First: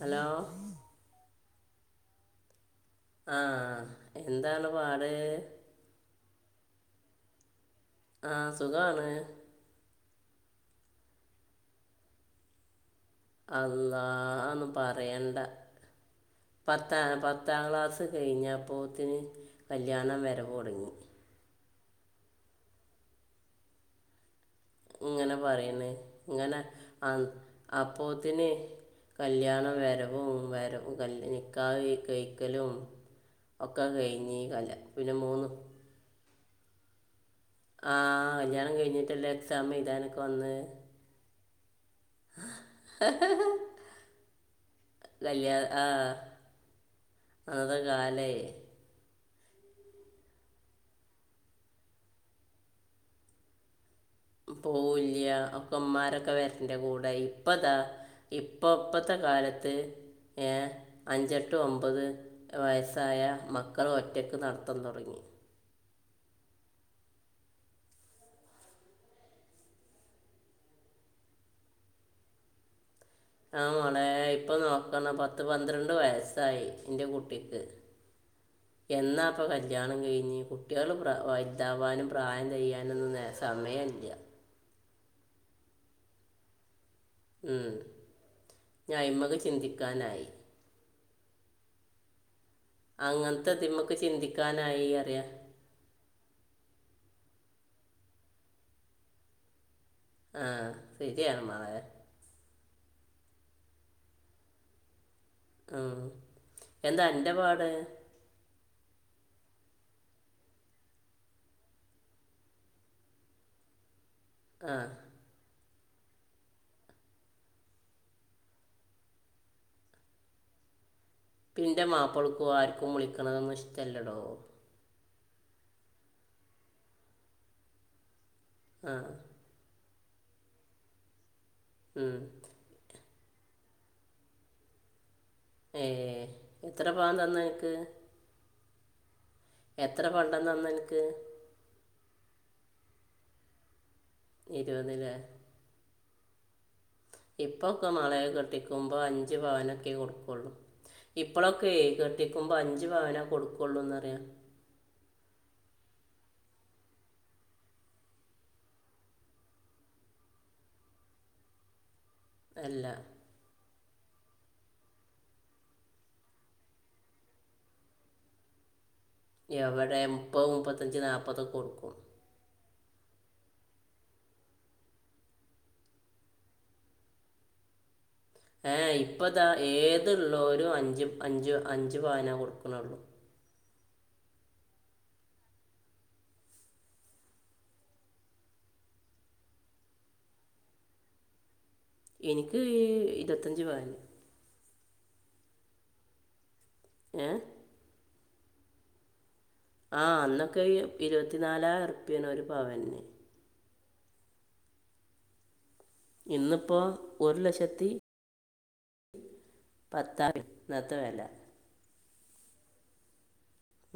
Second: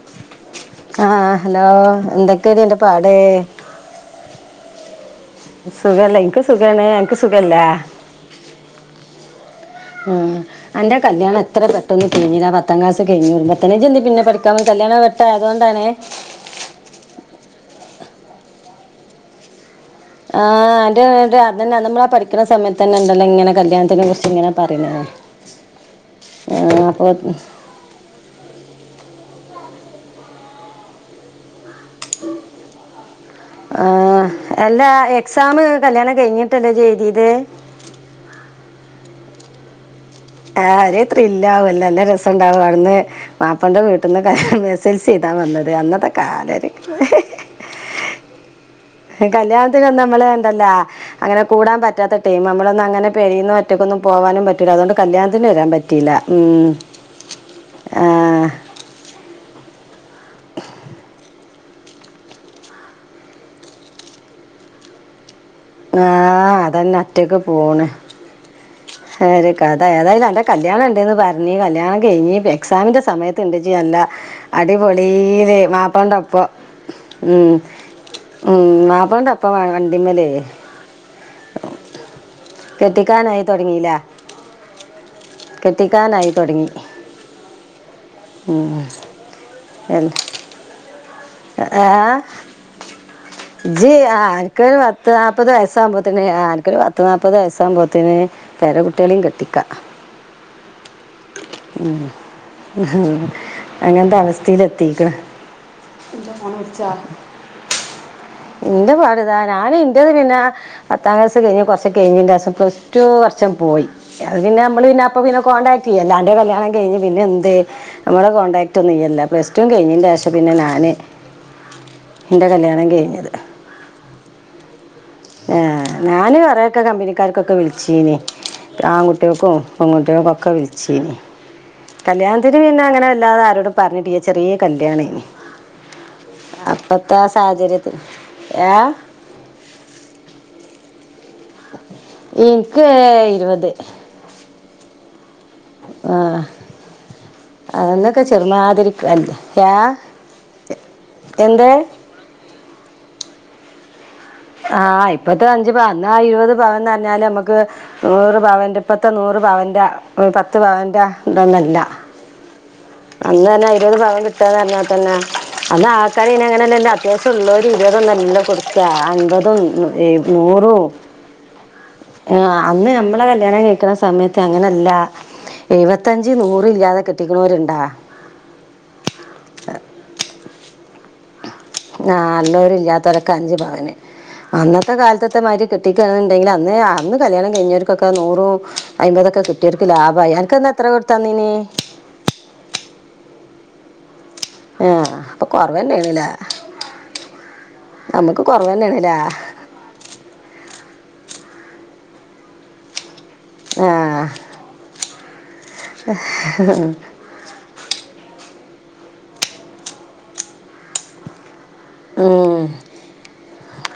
Hello ആഹ് hello എന്തെക്കെടി അന്റെ പാട് ആ എന്താണ് പാ സുഖല്ലേ ഇൻക്ക് സുഖാണ് അൻക്ക് സുഖല്ലാ ആ സുഖാണ് ഉം അന്റെ കല്യാണം എത്ര പെട്ടെന്ന് കെയ്ഞ്ഞതാ പത്താം ക്ലാസ് ന്ന് കയ്ഞ്ഞ്ണ് ന്നട്ടന്നെ ഇജ്ജെന്തെ‌ അല്ലാ പിന്നെ പഠിക്കാ വ ഒന്നും കല്ല്യാണം പറയണ്ട പെട്ടായതാേണ്ടാണ് കെയ്ഞ്ഞപ്പോത്ത്ന് ആ അന്റെ ന്റെ അതന്നെ നമ്മളാ പഠിക്ക്ണ സമയത്തന്നെണ്ടല്ലോ ഇങ്ങനെ കല്യാണത്തിനെ കുർച്ച്ങ്ങനെ ഇങ്ങനെ പറയണേ ഇങ്ങനെ ആഹ് അപ്പൊ ആ അപ്പോത്തിന് കല്ല്യാണം വരവും വരവും കല്ല് നിക്കാഹ് കഴിക്കലും ഒക്കെ ആഹ് കഴിഞ്ഞ് കല്ല പിന്നെ മൂന്ന് തന്നെ ചെയ്തീത് ആ കല്ല്യാണം കഴിഞ്ഞിട്ടല്ലേ എക്സാം എഴുതാന് ആ ഒരേത്രി ലാവൽ നല്ല രസണ്ടാവും അവിടുന്ന് മാപ്പളന്റെ വീട്ടിൽന്ന്ക്കെ എസ്‌ൽസി എഴുതാ കല്യാ വന്നത് ആ അന്നത്തെ കാലാലോയിക്കുമ്പോ അന്നത്തെ കാലേ കല്യാണത്തിനൊന്നും നമ്മള് ണ്ടല്ലാ അങ്ങനെ കൂടാൻ പറ്റാത്ത ടൈം നമ്മളൊന്നും അങ്ങനെ പെരേന്ന് ഒറ്റക്കൊന്നും പോകാനും പറ്റില്ല അതൊണ്ട് യ ഒക്കമാരൊക്കെ വരന്റെ കൂടെ ഇപ്പതാ ആ ഇപ്പ ഇപ്പത്തെ കാലത്ത് അഞ്ചെട്ട് ഒമ്പത് വയസ്സായ മക്കൾ ഒറ്റക്ക് നടത്താൻ തുടങ്ങി ആഹ് അതന്നെ അറ്റക്ക് പോണ് കഥ ഏതായും അന്റെ കല്യാണം ഉണ്ടന്ന് പറഞ്ഞ് കല്യാണം കഴിഞ്ഞി എക്സാമിന്റെ സമയത്ത് ആ ഇണ്ട്ജല്ല മോളെ ഇപ്പം നോക്കണ പത്ത് അടിപൊളിയിലേ പന്ത്രണ്ട് മാപ്പാളന്റൊപ്പം വയസ്സായി എൻ്റെ ഉം കുട്ടിക്ക് ഉം മാപ്പളന്റെപ്പം വണ്ടിമ്മേലേ ട്ടിയള് ഇതാവാനും പ്രായ ചെയ്യാനൊന്നും കെട്ടിക്കാനായി തുടങ്ങിയില്ല സമയില്ല കെട്ടിക്കാനായി തൊടങ്ങി ഉം ഞായ്മക ചിന്തിക്കാനായി ആഹ അങ്ങനത്തെ ജ് തിമ്മക്ക് ആന്ക്കൊരു ചിന്തിക്കാനായി പത്ത് അറിയാം നാൽപ്പത് വയസാവുമ്പതേന് അനക്കൊര് പത്ത് നാല്പ്പത് വയസാകുമ്പോത്തേന് പേര കുുട്ടികളെയും കെട്ടിക്കാ ആഹ് ശരി ഏണ്മാളർ അങ്ങനത്തെ അവസ്ഥയില എത്തിക്ക്‌ണ് ഉം. എന്റെ ഫോണ് വച്ചാ എന്താ എൻ്റെ പാട് എന്റെ പാട്താ ഞാന് ഇൻറേത് പിന്നെ പത്താം ക്ലാസ്സ് കഴിഞ്ഞഞ് കുറച്ച കഴിഞ്ഞി ദിസം പ്ലസ് ടു വർഷം പോയി അത് പിന്നെ ആ നമ്മള് പിന്നെ അപ്പ പിന്നെ കോണ്ടാക്- പി എല്ലാണ് [unintelligible] എടെ കല്യാണം കഴിഞ്ഞ് പിന്നെ എന്ത് നമ്മുടെ കോണ്ടടാക്ട് ഒന്നും ഇല്ല പ്ലസ് ടു കഴിഞ്ഞിന്റെ ശേഷെ പിന്നെ നാന് പിന്റെ മാപ്പിളക്കും ആര്ക്കും കഴിഞ്ഞത് വിളിക്കണതന്ന ഇഷ്ട്ടല്ലെടോ. ആ ഞാന് കുറെയൊക്കെ കമ്പനിക്കാർക്കൊക്കെ വിളിചീനി. ആ ആങ്കുട്ട്യാൾക്കും. പെൺകുട്യോക്കും ക്കെ വിളിചീനി. ഉം. കല്യാണത്തിരി പിന്നെ അങ്ങനെ അല്ലാതെ ആരോട് പറഞ്ഞിട്ടില്ല. ചെറിയ കല്യാണന്. ഏ എത്ര പവൻ തന്ന ങ്ങക്ക്? സാഹചര്യത്തിൽ ഏ എത്ര പണ്ടം തന്ന ങ്ങക്ക്? നക്ക് ഇരുപത്. ഇരുപത് ലെ. ആ ഇപ്പൊക്കെ മളെ അന്നൊക്കെ ചെറുമാതിരി കെട്ടിക്കുമ്പോ കല്ല് അഞ്ചു ഏ പവനൊക്കെ കൊടുക്കുള്ളൂ. എന്തേ ഇപ്പോഴൊക്കെ ഏ കെട്ടിക്കുമ്പോ പ്പൊ അഞ്ച് പാവന കൊടുക്കുള്ളൂന്ന്റിയാം. ആഹ ഇപ്പത്തെ അഞ്ചു പാവ എന്നാ ഇരുപത് പവൻന്ന് പറഞ്ഞാല് നമ്മുക്ക് നൂറ് പവന്റെ ഇപ്പത്തെ നൂറ് പവന്റെ പത്ത് പവന്റെ ഇണ്ടൊന്നല്ല. അല്ല. ഇപം കിട്ടാൽ തന്നെ അ ആൾക്കാര് ഇ അങ്ങനെ എ അത്യാവശ്യം ഇളോലുംഒരു തന്നെ കൊടു അമ്പതും എവിടെ മുപ്പത് നൂറും മുപ്പത്തഞ്ച് നാൽപ്പതൊക്കെ കൊടുക്കും അന്ന് മ്മളെ കല്യാണം കയ്ക്ക്‌ണ സമയത്ത് അങ്ങനല്ല എഴുപത്തഞ്ച് നൂറ് ഇല്ലാതെ കെട്ടിക്ക്‌ണോര്ണ്ടാ ഏഹ് ഇപ്പതാ ഏത്ള്ളോ [unintelligible] അഞ്ച് അഞ്ചോ ആഹ് ഇല്ലോരും ഇല്ലാത്തോരൊക്കെ അഞ്ച് പവന് അന്നത്തെ കാലത്ത്ത്തെ മായ്രി കെട്ടിക്കാണ് ന്ന്ണ്ടെങ്കിൽ അന്ന് അന്ന് കല്യാണം കഴിഞ്ഞവർക്കൊക്കെ നൂറും അയ്മ്പതൊക്കെ കിട്ടിയോര്ക്ക് ലാഭയി. അൻക്കന്ന് എത്ര കൊടുത്താന്നീനെ എനിക്ക് ഇര്പത്തഞ്ച് പവന് ആഹ് അപ്പ കൊറവന്നെണ്ലെ ഏഹ് നമ്മക്ക് കോറവെന്നെണ്ല്ലെ ആഹ് അന്നൊക്കെ ഇരുപത്തിനാലായിരം ഉർപ്യെന് ഒരു പവന്ന് ആഹ് ഇന്ന്പ്പം ഒരു ലക്ഷത്തി [unintelligible] ഇന്നത്തെ വെല ആഹ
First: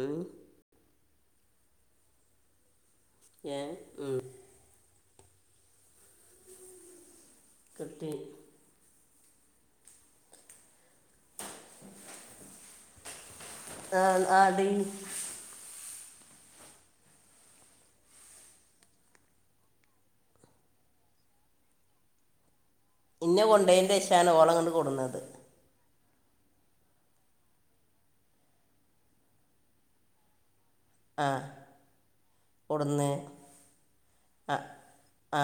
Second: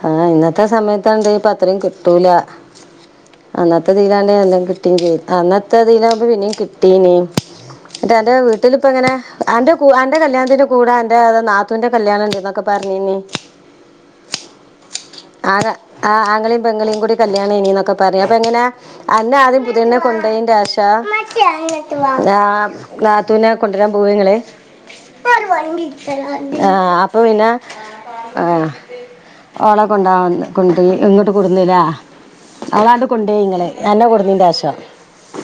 ഉം. ആഹ ഇന്നത്തെ സമയത്ത് ഇണ്ട് ഇപ്പ അത്രയും കിട്ടൂല ഏ അന്നത്തെ ഉം. തീലാണ എല്ലാം കിട്ടിയും ചെയ് അന്നത്തെ അതിവകുമ്പോ പിന്നേും കിട്ടീനേ കിട്ടി റ്റ എന്റെ വീട്ടിലിപ്പ എങ്ങനെ എന്റെ ആന്റെ കല്യാണത്തിന്റെ കൂടെ എന്റെ നാത്തുന്റെ കല്യാണം ഉണ്ടന്നൊക്കെ പറഞ്ഞിന് ആഹ ആടി ആ ആ ആങ്ങളെയും പെങ്ങളെയും കൂടി കല്യാണം ഇനന്നൊക്കെ പറയാ അപ്പൊ എങ്ങനെ അന്നെ ആദ്യം പുതിണ്ണെ കൊണ്ടയിന്റെ ആശ ആ ഇന്നെ നാത്തുവിനെ കൊണ്ടുവരാൻ കൊണ്ടതിൻ്റെ ശേഷമാണ് പോവങ്ങള് ഓളം കണ്ട് കൊടുന്നത് ആ അപ്പൊ പിന്നെ ആ ഉണ്ടാവില്ല കൊണ്ട് ആ ഇങ്ങോട്ട് കൊടുന്നില്ല അവളാണ്ട് കൊടുന്ന് കൊണ്ടുപയി ഇങ്ങള്എന്നെ കുടന്നീന്റെ ആശം ആ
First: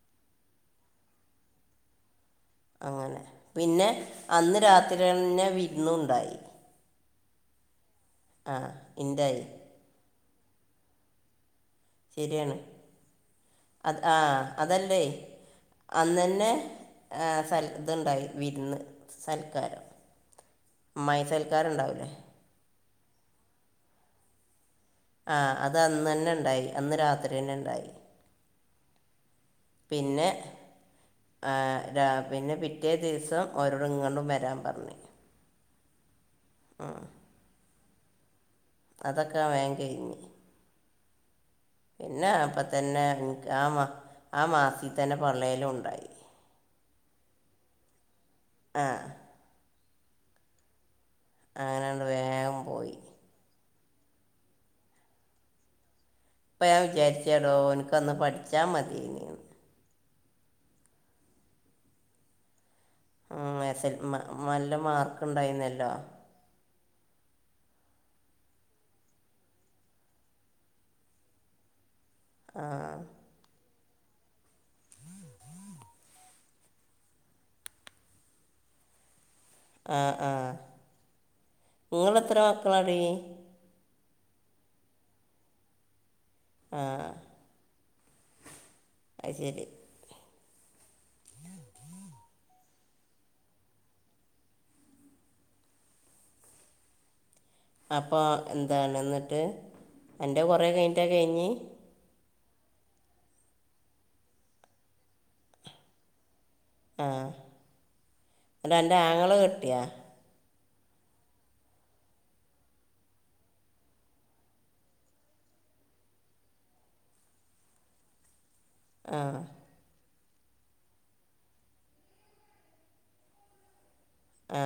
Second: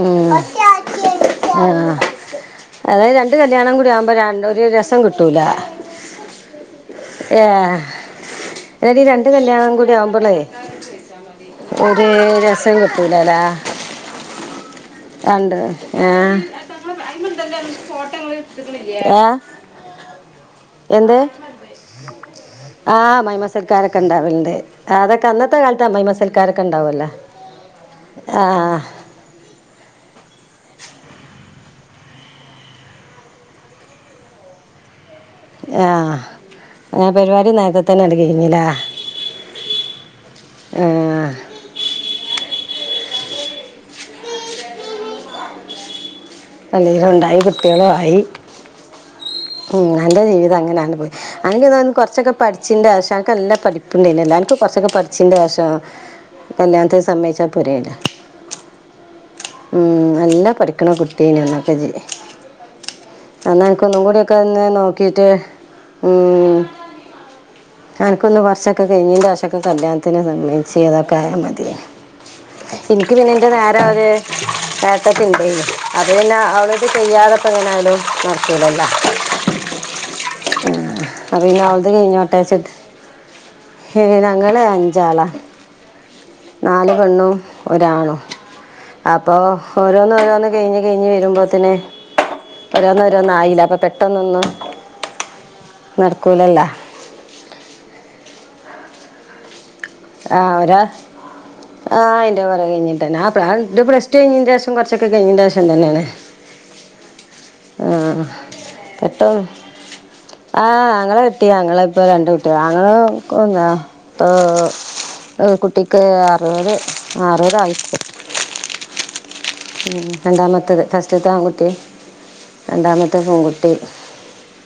ഉ ആ അങ്ങനെ പിന്നെ അന്ന് ഒരു രാത്രി രസം തന്നെ വിരുന്നു ഉണ്ടായി ഏ ട്ടീ രണ്ട് ഉണ്ടായി കല്യാണം കൂടി ആവുമ്പോള്ളേ എ ച്ച്ചാ മതി ശരിയാണ് അത് ആ അതല്ലേ രണ്ട് അന്ന ഏഹ് തന്നെ സൽ ഇത്ണ്ടായി വിരുന്ന് ഏഹ് സൽക്കാരം എന്ത് അമ്മായി സൽക്കാരം ഉണ്ടാവൂല്ലേ ആഹ് മൈമസൽക്കാരൊക്കെ ഇണ്ടാവലണ്ട് ആഹ അത് അന്ന് തന്നെ ഉണ്ടായി അന്ന് ഉണ്ടാവുമല്ലോ രാത്രിന്നെ ഉണ്ടായി ആഹ് പിന്നെ ആ പിന്നെ പിറ്റേ ദിവസം ഓരോടും ഇങ്ങണ്ടും വരാൻ പറഞ്ഞേ ആഹ അങ്ങനെ പരിപാടിന്നക്ക തനല്ലൽ കിഞ്ഞില അതൊക്കെ വേ കഴഞ്ഞി ആഹ് പിന്നെ അപ്പൊ തന്നെ ആ മാ ആ മാസി തന്നെ പള്ളലും ഉണ്ടായി അല്ല ഉണ്ടായി കുട്ടികളും ആയി ആഹ് ്ല്ല് ജീവിതം അങ്ങനെയാണ് പോയി അങ്ങനെ അങ്ങനെന്ത അങ്ങട് കൊറച്ചൊക്കെ വേഗം പഠിച്ചിന്റെ പോയി ആവശ്യൊക്കെല്ല പഠപ്പ ഇ നൻ എല്ലാൻക്ക കൊറച്ചൊക്കെ പടിച്ചിണ്ട അശം അപ്പൊ ഞാൻ വിചാരിച്ച എടോ എനിക്കന്ന് പഠിച്ചാ മതിനാണ് ഉം, നല്ല പഠിക്കണ കുട്ടി തനെന്നക്ക എന്നൽ എനക്ക് എസ് എൽ ഒന്നും കൂടക്കെ നല്ല മാർക്ക് നോക്കിട്ട് ഉണ്ടായിരുന്നല്ലോ ഉ എനിക്കൊന്ന് വർഷമൊക്കെ കഴിഞ്ഞിന്റെ ശേഷം കല്യാണത്തിന് സംബന്ധച്ച് ഏതൊക്കെ ആയാ മതിയാണ് എനിക്ക് പിന്നെ എന്റെ വ അതെ ഏട്ടത്തി ഉണ്ടേ അത് പിന്നെ അവരോടു ചെയ്യാത്ത ഇരുന്നാലും നടകില്ലല്ലോ ആഹ് ആഹ് പിന്നെ അവളത് നിങ്ങെത്ര മക്കളാടി ഏഹ് ഏഹ് ഞങ്ങള് അഞ്ചാളാ ആ നാല് പെണ്ണും ഒരാളോ അത് അപ്പൊ ശരി ഓരോന്ന് ഓരോന്ന് കഴിഞ്ഞ് കഴിഞ്ഞ് വരുമ്പോത്തിനെ ഓരോന്നും ഓരോന്ന് ആയില്ല അപ്പൊ പെട്ടന്നൊന്നും നടക്കൂലല്ല അപ്പൊ എന്താണ് എന്നിട്ട് എൻ്റെ ആഹ് കുറേ ഒരാ കഴിഞ്ഞിട്ടാണ് കഴിഞ്ഞ് ആഹ് എന്റെ കുറേ കഴിഞ്ഞിട്ട് തന്നെ ആഹ് എന്റെ പ്ലസ് ടു കഴിഞ്ഞെന്നു ശേഷം കുറച്ചൊക്കെ കഴിഞ്ഞന് തന്നെയാണ് ആഹ് ആ ട്ടു അന്റെ ആങ്ങള പെട്ടെന്ന് കെട്ടിയ ആ ഞങ്ങളെ കെട്ടി ഞങ്ങളെ ഇപ്പൊ രണ്ട് കുട്ടിയ ഞങ്ങും എന്താ ഇപ്പൊ കുട്ടിക്ക് അറുപത് ആറുപത് ആയി ആഹ് രണ്ടാമത്തേത് ഫസ്റ്റ്ത്തെ ആൺകുട്ടി രണ്ടാമത്തെ പെൺകുട്ടി ആ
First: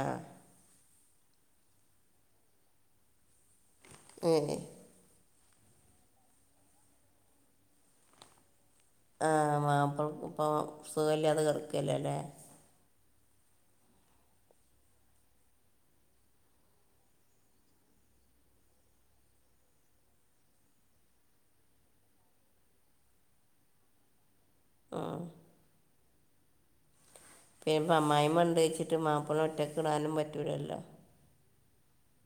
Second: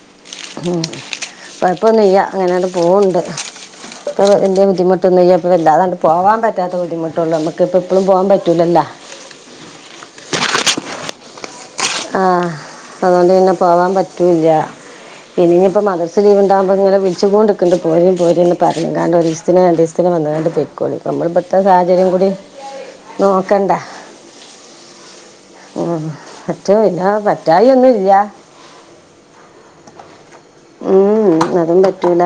ഉം കുഴപ്പമൊന്നുമില്ല അങ്ങനെ അങ്ങോട്ട് പോവണ്ട് ക് ഏ. എന്റെ ബുദ്ധിമുട്ടൊന്ന [unintelligible] വല്ലാതണ്ട് പോവാൻ പറ്റാത്ത ബുദ്ധിമുട്ടൊള്ളൂ നമുക്കിപ്പോ എപ്പളും പോകാൻ പറ്റില്ലല്ലോ ആഹ് മാപ്പളക്ക് ഇപ്പോം സുഖവില്ലാതെ കേടാകാ ഇല്ലല്ലേ ആ അതുകൊണ്ട് തന്നെ പോവാൻ പറ്റൂല്ല ഇനിന്നിപ്പോ മദർസ ലീവ് ഉണ്ടാവുമ്പോ ഇങ്ങനെ വിളിച്ചുകോണ്ടിക്കണ്ട് പോരേം പോരേംന്ന് പറയും കാരണം ഒരിസത്തിനൊ രണ്ടിസത്തിനോ വന്ന് കണ്ട് പൊയ്ക്കോളി നമ്മൾ ഇപ്പ ഇവിടത്തെ സാഹചര്യം കൂടി നോക്കണ്ടെ ആഹ് ആഹ് പറ്റവും ഇല്ലാ ഇനി ഇപ്പം അമ്മായിമ്മ ഉണ്ടെ വെച്ചിട്ട് മാപ്പിള ഒറ്റ ടാനും പറ്റ് റ്റുല്ലല്ലോ ഉം, അതും പറ്റൂല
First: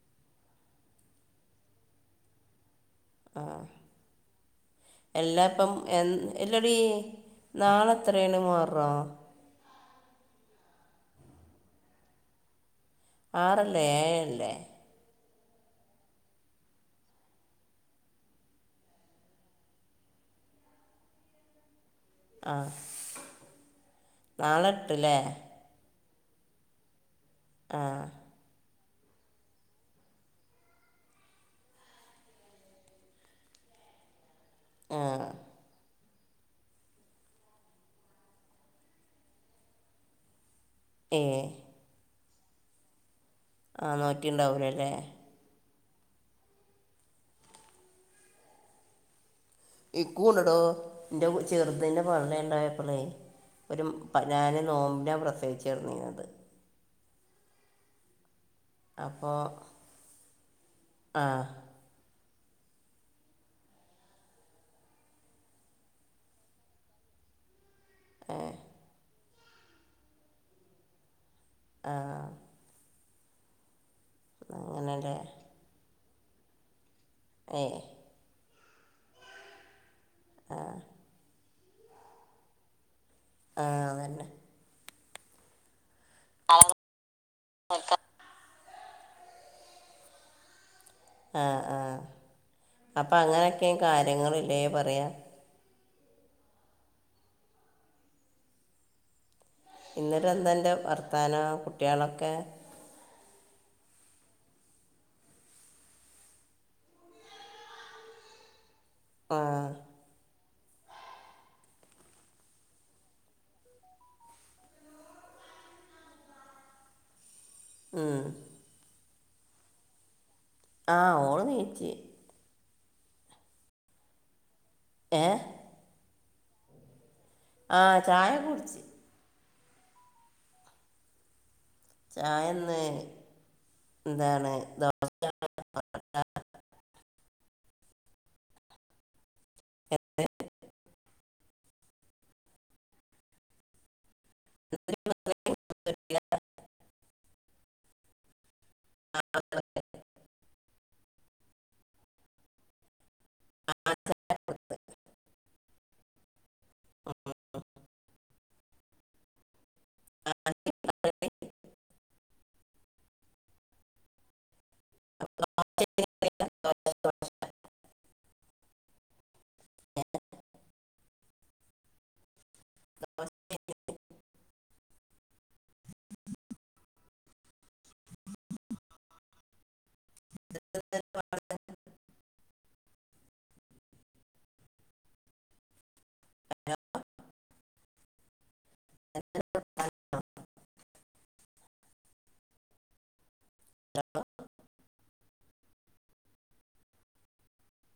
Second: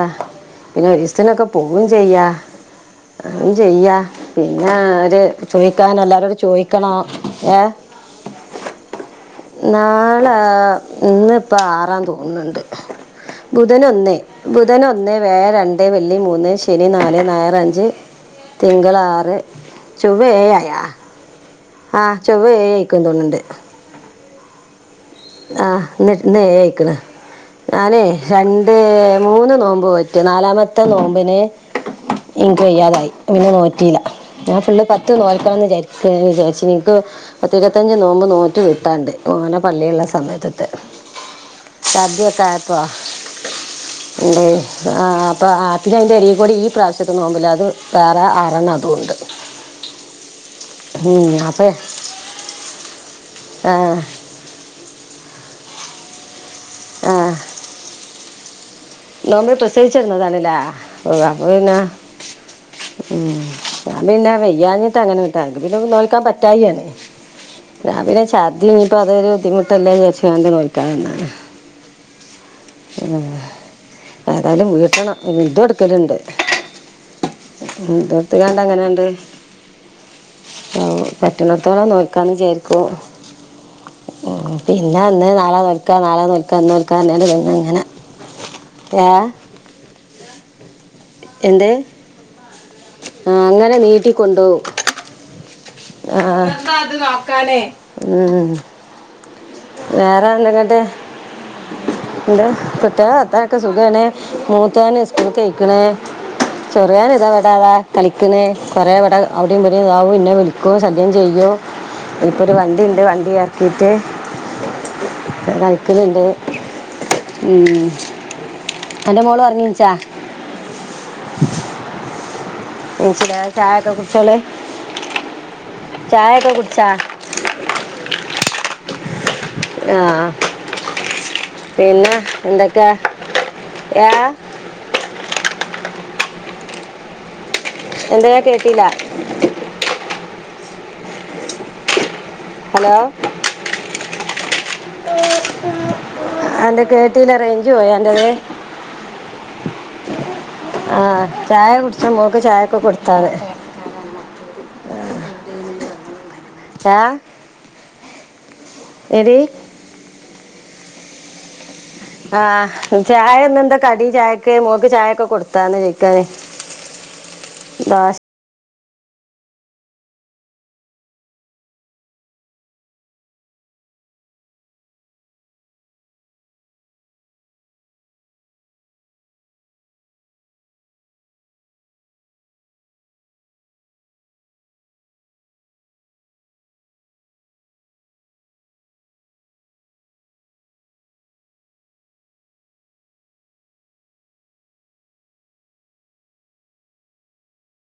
പിന്നെ ഒരിസത്തിനൊക്കെ പോവും ചെയ്യാ അതും ചെയ്യാ പിന്നെ അവര് എല്ലാം ഇപ്പം ചോയിക്കാൻ എല്ലാരോട് എല്ലടി ചോയിക്കണം ഏഹ് നാളെ എത്രയാണ് മുഹറം നാളെ ഇന്ന് ഇപ്പം ആറാന്ന് തോന്നുന്നുണ്ട് ബുധൻ ആറല്ലേ ഒന്ന് ഏഴല്ലേ ബുധൻ ഒന്നേ വ്യാഴം രണ്ടെ വെള്ളി മൂന്നേ ശനി നാലെ ഞായർ അഞ്ച് തിങ്കളാറ് ചൊവ്വ ഏഴയ ആഹ് ചൊവ്വ ഏയായിക്ക്‌ തോന്നണ്ട് നാളെ ട്ടില്ലേ ഇന്ന് ഇന്ന് ഏ ആയിക്കണ് ഞാനേ ര ഏ മൂന്ന് നോമ്പ് പറ്റും നാലാമത്തെ നോമ്പിന് എനിക്ക് വയ്യാതായി പിന്നെ നോറ്റീല്ല ഞാൻ ഫുള്ള് ആ പത്ത് നോൽക്കാന്ന് വിചാരി ക്ക് വിചാരിച്ചീനി എനിക്ക് പത്ത് ഇരുപത്തഞ്ച് നോമ്പ് നോറ്റു വിട്ടാണ്ട് ഓനെ പള്ളിയൊള്ള സ് സമയത്തെത്തെ ഏ അദ്യയൊക്കെ ആയപ്പോ ആ ഉണ്ടേ നോറ്റിണ്ടാവൂലല്ലേ ആ ആ അപ്പ അ പിന്നെ അതിൻന്റെ അരീ കൂടി ഈ പ്രാവശ്യത്തെ നോമ്പില്ലെ അത് വേറെ ആരാന്നാ തോന്ന്ണ്ട് ഈ കൂണ് എടോ എന്റെ ചെറുതിന്റെ പള്ള ഇണ്ടായപ്പളേ ആ, ഒരു പതിനാല് നോ ഞാൻ പ്രസവിച്ചിറങ്ങിയത് ആ അപ്പോൾ നോമ്പിന് പ്രസവിച്ചിരുന്നതാണല്ലേ ഓ ആ അപ്പ പിന്നെ ഉം ഞാൻ പിന്നെ വയ്യാനിട്ട അങ്ങനെ വിട്ടേ എങ്കി പിന്നെ ഒന്ന് നോക്കാൻ പറ്റായിയാണ് രാവിലെ ചദ്യ ഇനി ഇപ്പൊ അതൊരു ബുദ്ധിമുട്ടല്ലെ നച് നോക്കാന്നതാ ആ [unintelligible] ഏതായാലും അങ്ങനല്ലേ വീട്ടണം മുദ് ടുക്കലുണ്ട് ഏ മ് [unintelligible] പ്പം എങ്ങനെയണ്ട് ആ പ റ്റണത്തോളം നോക്കാന്ന്ചാരിക്കു ആ അതന്നെ ഉ പി പിഞാ വന്ന് നാളെ നാളെ നോക്ക ഇന്ന് നൽക്ക [unintelligible] നോൽക്ക എ ആ ആ അപ്പൊ ആ, അങ്ങനെയൊക്കെയ അങ്ങനെ കാര്യങ്ങൾ ലെ നീട്ടിക്കൊണ്ടുപോകും പറയാ ആ ഉ ഇന്നട്ട എന്ത്റെ വർത്താനം കുട്ടികളൊക്കെ സുഖണ് മൂത്തന സ്കൂള കഴിക്കണ് ചെറിയാണ് ഇതാ വടാതാ കളിക്കണ് കുറെേവി ആ അവിടെയും വേിയുംതാവുംന്നെ വിളു സദ്യം ചെയ്യോ ഇപ്പൊ ഒരു വണ്ടിുണ്ട് വണ്ടി ഇേർക്കീട്ട് കഴിക്കലുണ്ട് ഉം ഉം. എൻന്റെ മോള് ഉറങ്ങിച്ചാ ആഹ ഓള് നീച്ചി മ ചായ ഒൊക്കെ കുറിച്ചള ഏഹ ചായപ്പോ കുടിച്ചോ ആഹ ചായ കുടിച്ച് ആഹ ചായന്ന് ഏ എന്താണ് ദോ ആ എന്താ കേട്ടില്ല ഹലോ അതൊക്ക തന്നെറഞ്ച് പോയാ എൻ്റെത് ആ ചായ കുടിച്ചൂ മോൾക്ക് ചായൊക്കെ കൊടുത്താണ് ഏ എഴേ [inaudible] ആ ചായ ഇന്നെന്നന്താ കടി ചായക്ക് മോക്ക് ചായൊക്കെ കൊടുത്താന്ന് ന്താ [inaudible] [inaudible] [inaudible]